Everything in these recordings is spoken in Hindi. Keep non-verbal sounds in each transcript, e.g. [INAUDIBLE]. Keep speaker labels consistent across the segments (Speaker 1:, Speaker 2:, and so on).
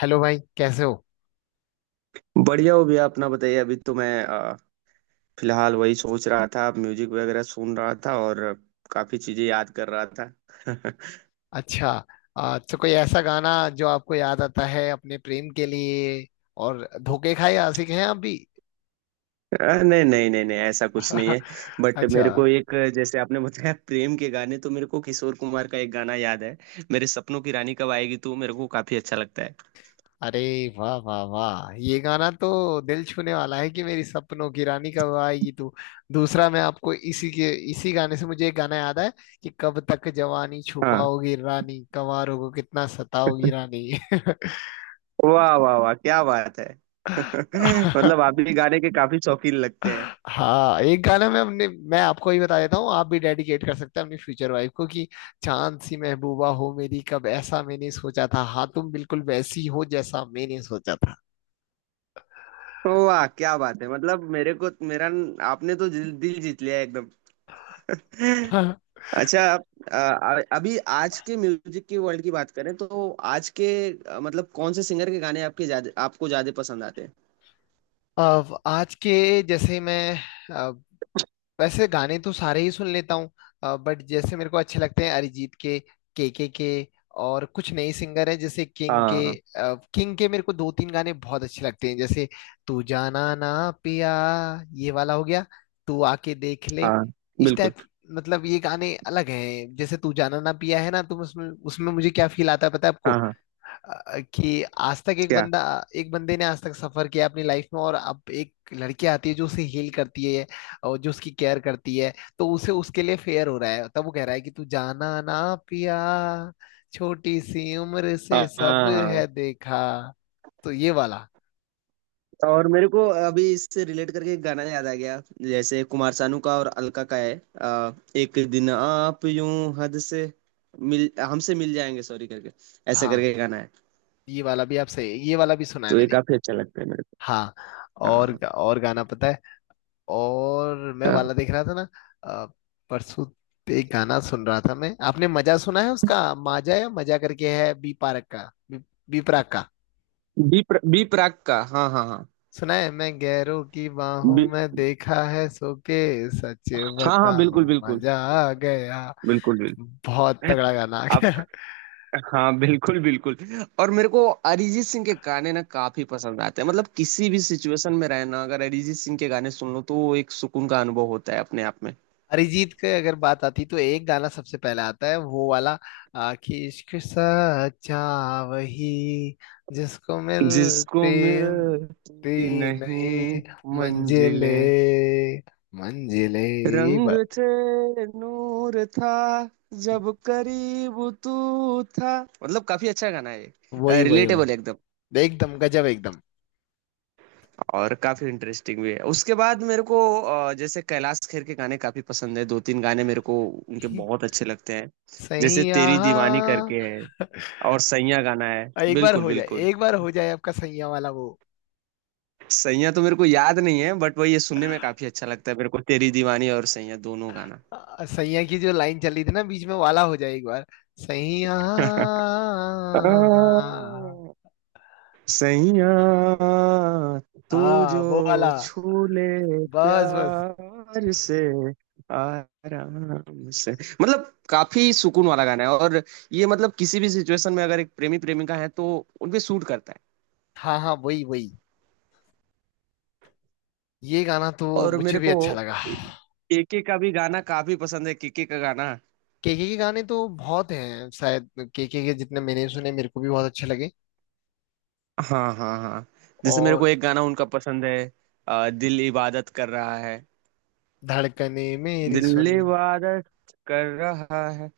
Speaker 1: हेलो भाई, कैसे हो।
Speaker 2: बढ़िया हो भैया। अपना बताइए। अभी तो मैं फिलहाल वही सोच रहा था, म्यूजिक वगैरह सुन रहा था और काफी चीजें याद कर रहा था। [LAUGHS]
Speaker 1: अच्छा। तो कोई ऐसा गाना जो आपको याद आता है अपने प्रेम के लिए, और धोखे खाए आशिक हैं आप भी।
Speaker 2: अ, नहीं नहीं नहीं नहीं, ऐसा कुछ नहीं है।
Speaker 1: [LAUGHS]
Speaker 2: बट
Speaker 1: अच्छा।
Speaker 2: मेरे को एक, जैसे आपने बताया प्रेम के गाने, तो मेरे को किशोर कुमार का एक गाना याद है। मेरे सपनों की रानी कब आएगी तू, मेरे को काफी अच्छा लगता है।
Speaker 1: अरे वाह वाह वाह, ये गाना तो दिल छूने वाला है कि मेरी सपनों की रानी कब आएगी तू। दूसरा, मैं आपको इसी के इसी गाने से मुझे एक गाना याद है कि कब तक जवानी
Speaker 2: हाँ।
Speaker 1: छुपाओगी रानी, कंवारों को कितना सताओगी
Speaker 2: [LAUGHS]
Speaker 1: रानी।
Speaker 2: वाह वाह वाह, क्या बात है। [LAUGHS] मतलब
Speaker 1: [LAUGHS]
Speaker 2: आप भी गाने के काफी शौकीन लगते हैं।
Speaker 1: हाँ, एक गाना मैं अपने मैं आपको ही बता देता हूँ, आप भी डेडिकेट कर सकते हैं अपनी फ्यूचर वाइफ को कि चांद सी महबूबा हो मेरी, कब ऐसा मैंने सोचा था, हाँ तुम बिल्कुल वैसी हो जैसा मैंने सोचा था।
Speaker 2: वाह क्या बात है। मतलब मेरे को मेरा आपने तो दिल जीत लिया एकदम।
Speaker 1: [LAUGHS]
Speaker 2: [LAUGHS] अच्छा आप, अभी आज के म्यूजिक की वर्ल्ड की बात करें तो आज के, मतलब कौन से सिंगर के गाने आपके ज्यादा, आपको ज्यादा पसंद आते हैं।
Speaker 1: अब आज के, जैसे मैं, वैसे गाने तो सारे ही सुन लेता हूँ, बट जैसे मेरे को अच्छे लगते हैं अरिजीत के, केके के, और कुछ नए सिंगर हैं जैसे किंग के।
Speaker 2: हाँ
Speaker 1: किंग के मेरे को दो तीन गाने बहुत अच्छे लगते हैं, जैसे तू जाना ना पिया, ये वाला हो गया, तू आके देख ले,
Speaker 2: हाँ।
Speaker 1: इस
Speaker 2: बिल्कुल।
Speaker 1: टाइप। मतलब ये गाने अलग हैं, जैसे तू जाना ना पिया है ना, तुम उसमें उसमें मुझे क्या फील आता है, पता है आपको।
Speaker 2: हाँ हाँ।
Speaker 1: कि आज तक एक
Speaker 2: क्या।
Speaker 1: बंदा, एक बंदे ने आज तक सफर किया अपनी लाइफ में, और अब एक लड़की आती है जो उसे हील करती है और जो उसकी केयर करती है, तो उसे उसके लिए फेयर हो रहा है, तब वो कह रहा है कि तू जाना ना पिया, छोटी सी उम्र
Speaker 2: हाँ
Speaker 1: से सब
Speaker 2: हाँ।
Speaker 1: है देखा। तो ये वाला।
Speaker 2: और मेरे को अभी इससे रिलेट करके एक गाना याद आ गया। जैसे कुमार सानू का और अलका का है, एक दिन आप यूं हद से मिल हमसे मिल जाएंगे सॉरी करके, ऐसा
Speaker 1: हाँ,
Speaker 2: करके गाना है।
Speaker 1: ये वाला भी, आपसे ये वाला भी सुना है
Speaker 2: तो ये
Speaker 1: मैंने।
Speaker 2: काफी अच्छा लगता है मेरे को।
Speaker 1: हाँ,
Speaker 2: हाँ
Speaker 1: और
Speaker 2: हाँ
Speaker 1: और गाना पता है। और मैं
Speaker 2: हाँ।
Speaker 1: वाला देख रहा था ना। अ, परसों एक गाना सुन रहा था मैं, आपने मजा सुना है उसका, माजा या मजा करके है, बी पार्क का, बी प्राक का।
Speaker 2: बी प्राक का। हाँ हाँ हाँ।
Speaker 1: सुना है, मैं गैरों की बाहों में देखा है सो के, सच
Speaker 2: हाँ हाँ बिल्कुल
Speaker 1: बताऊं
Speaker 2: बिल्कुल।
Speaker 1: मजा आ गया,
Speaker 2: बिल्कुल।
Speaker 1: बहुत
Speaker 2: बिल्कुल
Speaker 1: तगड़ा गाना आ
Speaker 2: आप।
Speaker 1: गया।
Speaker 2: हाँ बिल्कुल बिल्कुल। और मेरे को अरिजीत सिंह के गाने ना काफी पसंद आते हैं। मतलब किसी भी सिचुएशन में रहना, अगर अरिजीत सिंह के गाने सुन लो तो वो एक सुकून का अनुभव होता है अपने आप में।
Speaker 1: अरिजीत के अगर बात आती तो एक गाना सबसे पहले आता है, वो वाला। कि इश्क सच्चा, वही, जिसको
Speaker 2: जिसको
Speaker 1: मिलती,
Speaker 2: मिलती
Speaker 1: मिलती नहीं,
Speaker 2: नहीं
Speaker 1: मंजिले,
Speaker 2: मंजिलें।
Speaker 1: मंजिले, ये
Speaker 2: रंग
Speaker 1: बात,
Speaker 2: थे नूर था जब करीब तू था। मतलब काफी अच्छा गाना है।
Speaker 1: वही वही
Speaker 2: रिलेटेबल
Speaker 1: वही,
Speaker 2: एकदम।
Speaker 1: एकदम गजब, एकदम।
Speaker 2: और काफी इंटरेस्टिंग भी है। उसके बाद मेरे को, जैसे कैलाश खेर के गाने काफी पसंद है। दो तीन गाने मेरे को उनके बहुत अच्छे लगते हैं। जैसे
Speaker 1: सैया,
Speaker 2: तेरी दीवानी करके है, और सैया गाना है।
Speaker 1: और एक बार
Speaker 2: बिल्कुल
Speaker 1: हो जाए,
Speaker 2: बिल्कुल।
Speaker 1: एक बार हो जाए आपका सैया वाला वो।
Speaker 2: सैया तो मेरे को याद नहीं है, बट वही ये सुनने में काफी अच्छा लगता है मेरे को, तेरी दीवानी और सैया दोनों गाना।
Speaker 1: सैया की जो लाइन चली थी ना, बीच में वाला, हो जाए एक बार, सैया।
Speaker 2: [LAUGHS] सैया तू
Speaker 1: हाँ, वो वाला,
Speaker 2: जो छू ले
Speaker 1: बस बस।
Speaker 2: प्यार से आराम से। मतलब काफी सुकून वाला गाना है। और ये मतलब किसी भी सिचुएशन में अगर एक प्रेमी प्रेमिका है तो उनपे सूट करता है।
Speaker 1: हाँ हाँ, वही वही, ये गाना तो
Speaker 2: और
Speaker 1: मुझे
Speaker 2: मेरे
Speaker 1: भी
Speaker 2: को
Speaker 1: अच्छा लगा।
Speaker 2: केके का भी गाना काफी पसंद है। केके का गाना,
Speaker 1: केके के गाने तो बहुत हैं शायद, केके के जितने मैंने सुने मेरे को भी बहुत अच्छे लगे।
Speaker 2: हाँ हाँ हाँ, जैसे मेरे को
Speaker 1: और
Speaker 2: एक गाना उनका पसंद है, दिल इबादत कर रहा है।
Speaker 1: धड़कने मेरी
Speaker 2: दिल
Speaker 1: सुन।
Speaker 2: इबादत कर रहा है,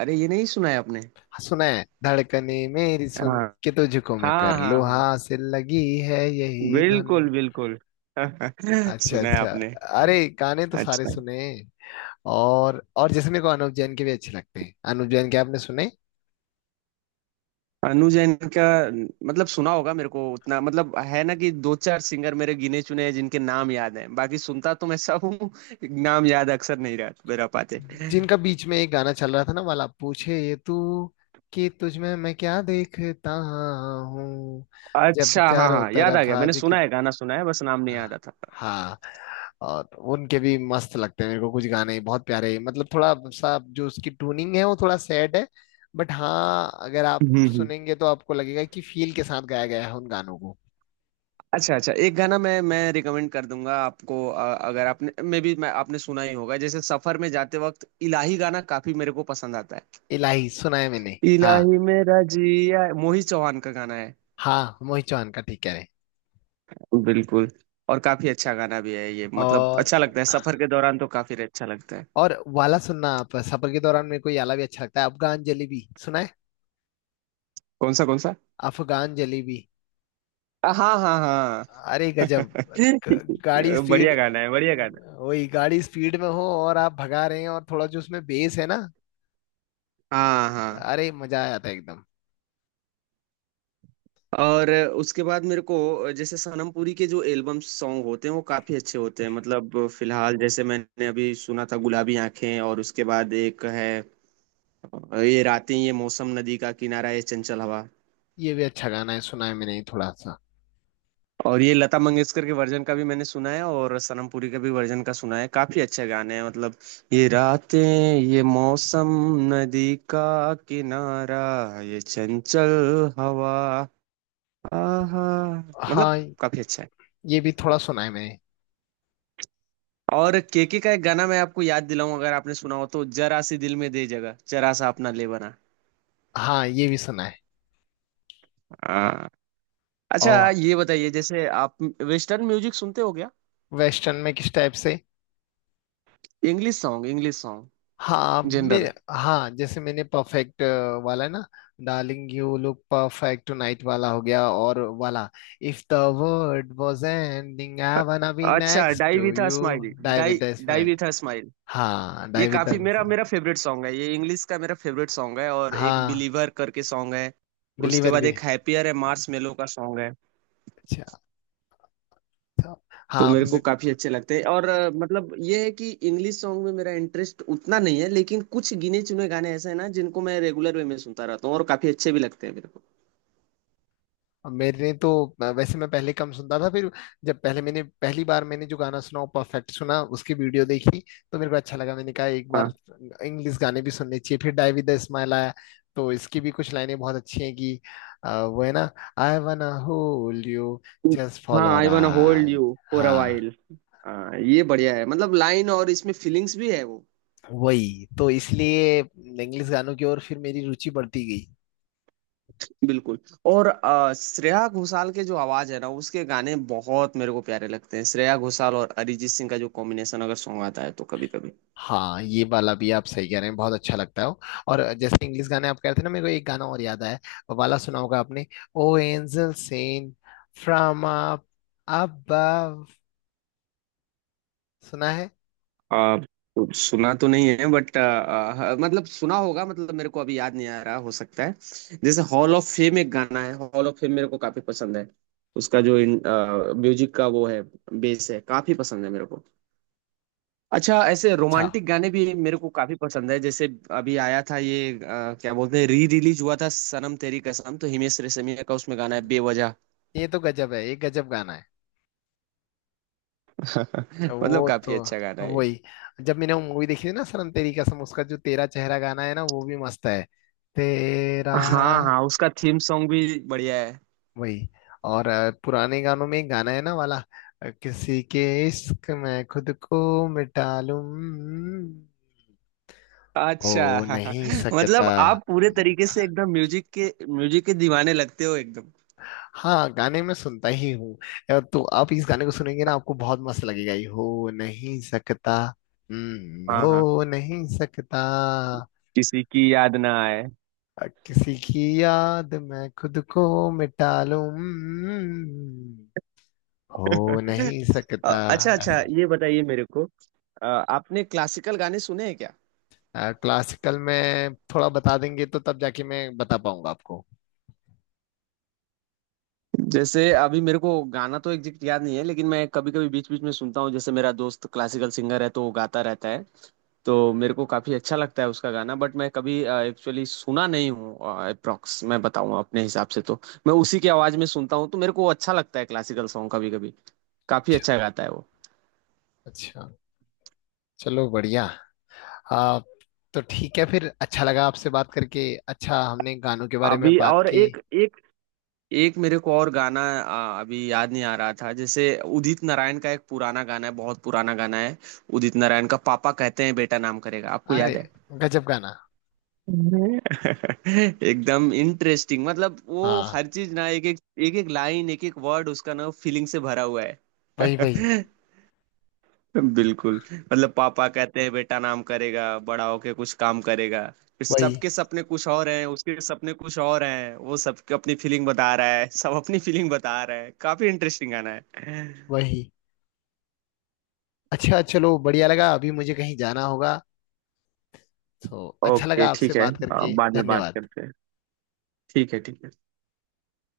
Speaker 2: अरे ये नहीं सुना है आपने?
Speaker 1: हाँ, सुना है, धड़कने मेरी सुन के तुझको मैं
Speaker 2: हाँ
Speaker 1: कर
Speaker 2: हाँ
Speaker 1: लूँ
Speaker 2: हाँ।
Speaker 1: हासिल, लगी है यही
Speaker 2: बिल्कुल
Speaker 1: धुन।
Speaker 2: बिल्कुल। [LAUGHS]
Speaker 1: अच्छा
Speaker 2: सुना है
Speaker 1: अच्छा।
Speaker 2: आपने?
Speaker 1: अरे, गाने तो सारे
Speaker 2: अच्छा।
Speaker 1: सुने। और जैसे मेरे को अनुव जैन के भी अच्छे लगते हैं, अनुव जैन के आपने सुने।
Speaker 2: अनु जैन का, मतलब सुना होगा, मेरे को उतना मतलब है ना कि दो चार सिंगर मेरे गिने चुने हैं जिनके नाम याद हैं, बाकी सुनता तो मैं सब हूँ, नाम याद अक्सर नहीं रह मेरा पाते।
Speaker 1: जिनका बीच में एक गाना चल रहा था ना वाला, पूछे ये तू, कि तुझ में मैं क्या देखता हूँ। जब
Speaker 2: अच्छा हाँ
Speaker 1: चारों
Speaker 2: हाँ याद आ
Speaker 1: तरफ
Speaker 2: गया। मैंने
Speaker 1: आज कि,
Speaker 2: सुना है गाना, सुना है, बस नाम नहीं
Speaker 1: हाँ,
Speaker 2: याद आता।
Speaker 1: हाँ, और उनके भी मस्त लगते हैं मेरे को, कुछ गाने बहुत प्यारे, मतलब थोड़ा सा जो उसकी ट्यूनिंग है वो थोड़ा सैड है, बट हाँ अगर आप
Speaker 2: हम्म हम्म।
Speaker 1: सुनेंगे तो आपको लगेगा कि फील के साथ गाया गया है उन गानों को।
Speaker 2: अच्छा अच्छा, एक गाना मैं रिकमेंड कर दूंगा आपको, अगर आपने मे भी मैं आपने सुना ही होगा, जैसे सफर में जाते वक्त इलाही गाना काफी मेरे को पसंद आता है।
Speaker 1: इलाही सुना है मैंने। हाँ,
Speaker 2: इलाही मेरा जिया, मोहित चौहान का गाना है।
Speaker 1: हाँ, मोहित चौहान का ठीक कह रहे हैं।
Speaker 2: बिल्कुल। और काफी अच्छा गाना भी है ये। मतलब
Speaker 1: और
Speaker 2: अच्छा लगता है सफर के दौरान, तो काफी अच्छा लगता है।
Speaker 1: और वाला सुनना आप सफर के दौरान, मेरे को ये वाला भी अच्छा लगता है, अफगान जलेबी सुना है।
Speaker 2: कौन सा कौन सा?
Speaker 1: अफगान जलेबी,
Speaker 2: हाँ हाँ
Speaker 1: अरे गजब,
Speaker 2: हाँ। [LAUGHS]
Speaker 1: ग- गाड़ी
Speaker 2: बढ़िया
Speaker 1: स्पीड,
Speaker 2: गाना है, बढ़िया गाना
Speaker 1: वही गाड़ी स्पीड में हो और आप भगा रहे हैं, और थोड़ा जो उसमें बेस है ना,
Speaker 2: है। हाँ हाँ।
Speaker 1: अरे मजा आ जाता है एकदम।
Speaker 2: और उसके बाद मेरे को, जैसे सनम पुरी के जो एल्बम सॉन्ग होते हैं वो काफी अच्छे होते हैं। मतलब फिलहाल जैसे मैंने अभी सुना था गुलाबी आंखें, और उसके बाद एक है ये रातें ये मौसम नदी का किनारा ये चंचल हवा।
Speaker 1: ये भी अच्छा गाना है, सुना है मैंने थोड़ा सा।
Speaker 2: और ये लता मंगेशकर के वर्जन का भी मैंने सुना है, और सनम पुरी के भी वर्जन का सुना है। काफी अच्छे गाने हैं मतलब। ये रातें ये मौसम नदी का किनारा ये चंचल हवा, आहा। मतलब
Speaker 1: हाँ,
Speaker 2: काफी अच्छा है।
Speaker 1: ये भी थोड़ा सुना है मैंने।
Speaker 2: और केके का एक गाना मैं आपको याद दिलाऊं अगर आपने सुना हो तो, जरा सी दिल में दे जगह जरा सा अपना ले बना।
Speaker 1: हाँ, ये भी सुना है।
Speaker 2: आ, अच्छा
Speaker 1: और
Speaker 2: ये बताइए, जैसे आप वेस्टर्न म्यूजिक सुनते हो क्या?
Speaker 1: वेस्टर्न में किस टाइप से।
Speaker 2: इंग्लिश सॉन्ग
Speaker 1: हाँ
Speaker 2: जनरल।
Speaker 1: मेरे, हाँ जैसे मैंने परफेक्ट वाला है ना, darling you look perfect tonight वाला हो गया, और वाला, if the world was ending I wanna be
Speaker 2: अच्छा
Speaker 1: next
Speaker 2: die
Speaker 1: to
Speaker 2: with a
Speaker 1: you.
Speaker 2: Smile.
Speaker 1: Die
Speaker 2: die,
Speaker 1: with the
Speaker 2: die
Speaker 1: smile.
Speaker 2: With a smile.
Speaker 1: हाँ,
Speaker 2: ये
Speaker 1: डाई विद
Speaker 2: काफी
Speaker 1: द,
Speaker 2: मेरा मेरा फेवरेट सॉन्ग है, ये इंग्लिश का मेरा फेवरेट सॉन्ग है। और एक
Speaker 1: हाँ,
Speaker 2: बिलीवर करके सॉन्ग है। उसके
Speaker 1: बिलीवर
Speaker 2: बाद
Speaker 1: भी।
Speaker 2: एक हैप्पियर है, मार्स मेलो का सॉन्ग है।
Speaker 1: अच्छा। अच्छा।
Speaker 2: तो
Speaker 1: हाँ।
Speaker 2: मेरे को काफी अच्छे लगते हैं। और मतलब ये है कि इंग्लिश सॉन्ग में मेरा इंटरेस्ट उतना नहीं है, लेकिन कुछ गिने चुने गाने ऐसे हैं ना जिनको मैं रेगुलर वे में सुनता रहता हूँ, और काफी अच्छे भी लगते हैं मेरे को।
Speaker 1: अब मेरे तो, वैसे मैं पहले कम सुनता था, फिर जब पहले मैंने पहली बार मैंने जो गाना सुना वो परफेक्ट सुना, उसकी वीडियो देखी, तो मेरे को अच्छा लगा, मैंने कहा एक बार
Speaker 2: हाँ
Speaker 1: इंग्लिश गाने भी सुनने चाहिए, फिर डाई विद द स्माइल आया, तो इसकी भी कुछ लाइनें बहुत अच्छी हैं कि, वो है ना, I wanna hold you, just
Speaker 2: हाँ,
Speaker 1: follow
Speaker 2: I wanna hold
Speaker 1: right.
Speaker 2: You for a
Speaker 1: हाँ,
Speaker 2: वाइल। हाँ ये बढ़िया है, मतलब लाइन और इसमें फीलिंग्स भी है वो।
Speaker 1: वही तो इसलिए इंग्लिश गानों की ओर फिर मेरी रुचि बढ़ती।
Speaker 2: बिल्कुल। और श्रेया घोषाल के जो आवाज है ना उसके गाने बहुत मेरे को प्यारे लगते हैं। श्रेया घोषाल और अरिजीत सिंह का जो कॉम्बिनेशन अगर सॉन्ग आता है तो कभी कभी।
Speaker 1: हाँ, ये वाला भी आप सही कह रहे हैं, बहुत अच्छा लगता है वो। और जैसे इंग्लिश गाने आप कह रहे थे ना, मेरे को एक गाना और याद आया, वो वाला सुना होगा आपने, O angel sent from up above, सुना है।
Speaker 2: अ, सुना तो नहीं है, बट मतलब सुना होगा, मतलब मेरे को अभी याद नहीं आ रहा, हो सकता है। जैसे हॉल ऑफ फेम एक गाना है, हॉल ऑफ फेम मेरे को काफी पसंद है। उसका जो म्यूजिक का वो है बेस है, काफी पसंद है मेरे को। अच्छा ऐसे
Speaker 1: अच्छा,
Speaker 2: रोमांटिक गाने भी मेरे को काफी पसंद है। जैसे अभी आया था ये, क्या बोलते हैं, री रिलीज हुआ था सनम तेरी कसम, तो हिमेश रेशमिया का उसमें गाना है बेवजह।
Speaker 1: ये तो गजब है, ये गजब गाना है।
Speaker 2: [LAUGHS] मतलब
Speaker 1: वो तो,
Speaker 2: काफी अच्छा गाना है ये।
Speaker 1: वही, जब मैंने वो मूवी देखी थी ना सनम तेरी कसम, उसका जो तेरा चेहरा गाना है ना वो भी मस्त है, तेरा,
Speaker 2: हाँ हाँ उसका थीम सॉन्ग भी बढ़िया है।
Speaker 1: वही। और पुराने गानों में एक गाना है ना वाला, किसी के इश्क में खुद को मिटा लूं,
Speaker 2: अच्छा।
Speaker 1: हो नहीं
Speaker 2: [LAUGHS] मतलब
Speaker 1: सकता।
Speaker 2: आप पूरे तरीके से एकदम म्यूजिक के दीवाने लगते हो एकदम।
Speaker 1: हाँ, गाने में सुनता ही हूँ। तो आप इस गाने को सुनेंगे ना आपको बहुत मस्त लगेगा, ये हो नहीं सकता।
Speaker 2: हाँ हाँ।
Speaker 1: हो नहीं सकता।
Speaker 2: किसी की याद ना आए। [LAUGHS]
Speaker 1: किसी की याद में खुद को मिटा लूं, हो नहीं सकता।
Speaker 2: अच्छा अच्छा ये बताइए मेरे को, आपने क्लासिकल गाने सुने हैं क्या?
Speaker 1: क्लासिकल में थोड़ा बता देंगे तो तब जाके मैं बता पाऊंगा आपको।
Speaker 2: जैसे अभी मेरे को गाना तो एग्जैक्ट याद नहीं है, लेकिन मैं कभी कभी बीच बीच में सुनता हूँ। जैसे मेरा दोस्त क्लासिकल सिंगर है तो वो गाता रहता है, तो मेरे को काफी अच्छा लगता है उसका गाना, बट मैं कभी एक्चुअली सुना नहीं हूँ। अप्रोक्स मैं बताऊँ अपने हिसाब से तो, मैं उसी की आवाज में सुनता हूँ तो मेरे को अच्छा लगता है क्लासिकल सॉन्ग कभी कभी। काफी
Speaker 1: अच्छा
Speaker 2: अच्छा गाता है वो।
Speaker 1: अच्छा, चलो बढ़िया। आ, तो ठीक है फिर, अच्छा लगा आपसे बात करके। अच्छा, हमने गानों के बारे में
Speaker 2: अभी
Speaker 1: बात
Speaker 2: और
Speaker 1: की।
Speaker 2: एक एक एक मेरे को और गाना अभी याद नहीं आ रहा था। जैसे उदित नारायण का एक पुराना गाना है, बहुत पुराना गाना है, उदित नारायण का, पापा कहते हैं बेटा नाम करेगा, आपको
Speaker 1: अरे
Speaker 2: याद है?
Speaker 1: गजब गाना।
Speaker 2: [LAUGHS] एकदम इंटरेस्टिंग मतलब वो
Speaker 1: हाँ,
Speaker 2: हर चीज ना, एक एक लाइन एक एक वर्ड उसका ना फीलिंग से भरा हुआ है।
Speaker 1: वही वही
Speaker 2: [LAUGHS] बिल्कुल। मतलब पापा कहते हैं बेटा नाम करेगा बड़ा होके कुछ काम करेगा, फिर
Speaker 1: वही,
Speaker 2: सबके सपने कुछ और हैं उसके सपने कुछ और हैं, वो सबके अपनी फीलिंग बता रहा है, सब अपनी फीलिंग बता रहा है। काफी इंटरेस्टिंग गाना है।
Speaker 1: वही। अच्छा, चलो बढ़िया लगा, अभी मुझे कहीं जाना होगा, तो अच्छा
Speaker 2: ओके
Speaker 1: लगा आपसे
Speaker 2: ठीक है,
Speaker 1: बात करके,
Speaker 2: बाद में बात
Speaker 1: धन्यवाद।
Speaker 2: करते हैं। ठीक है ठीक है।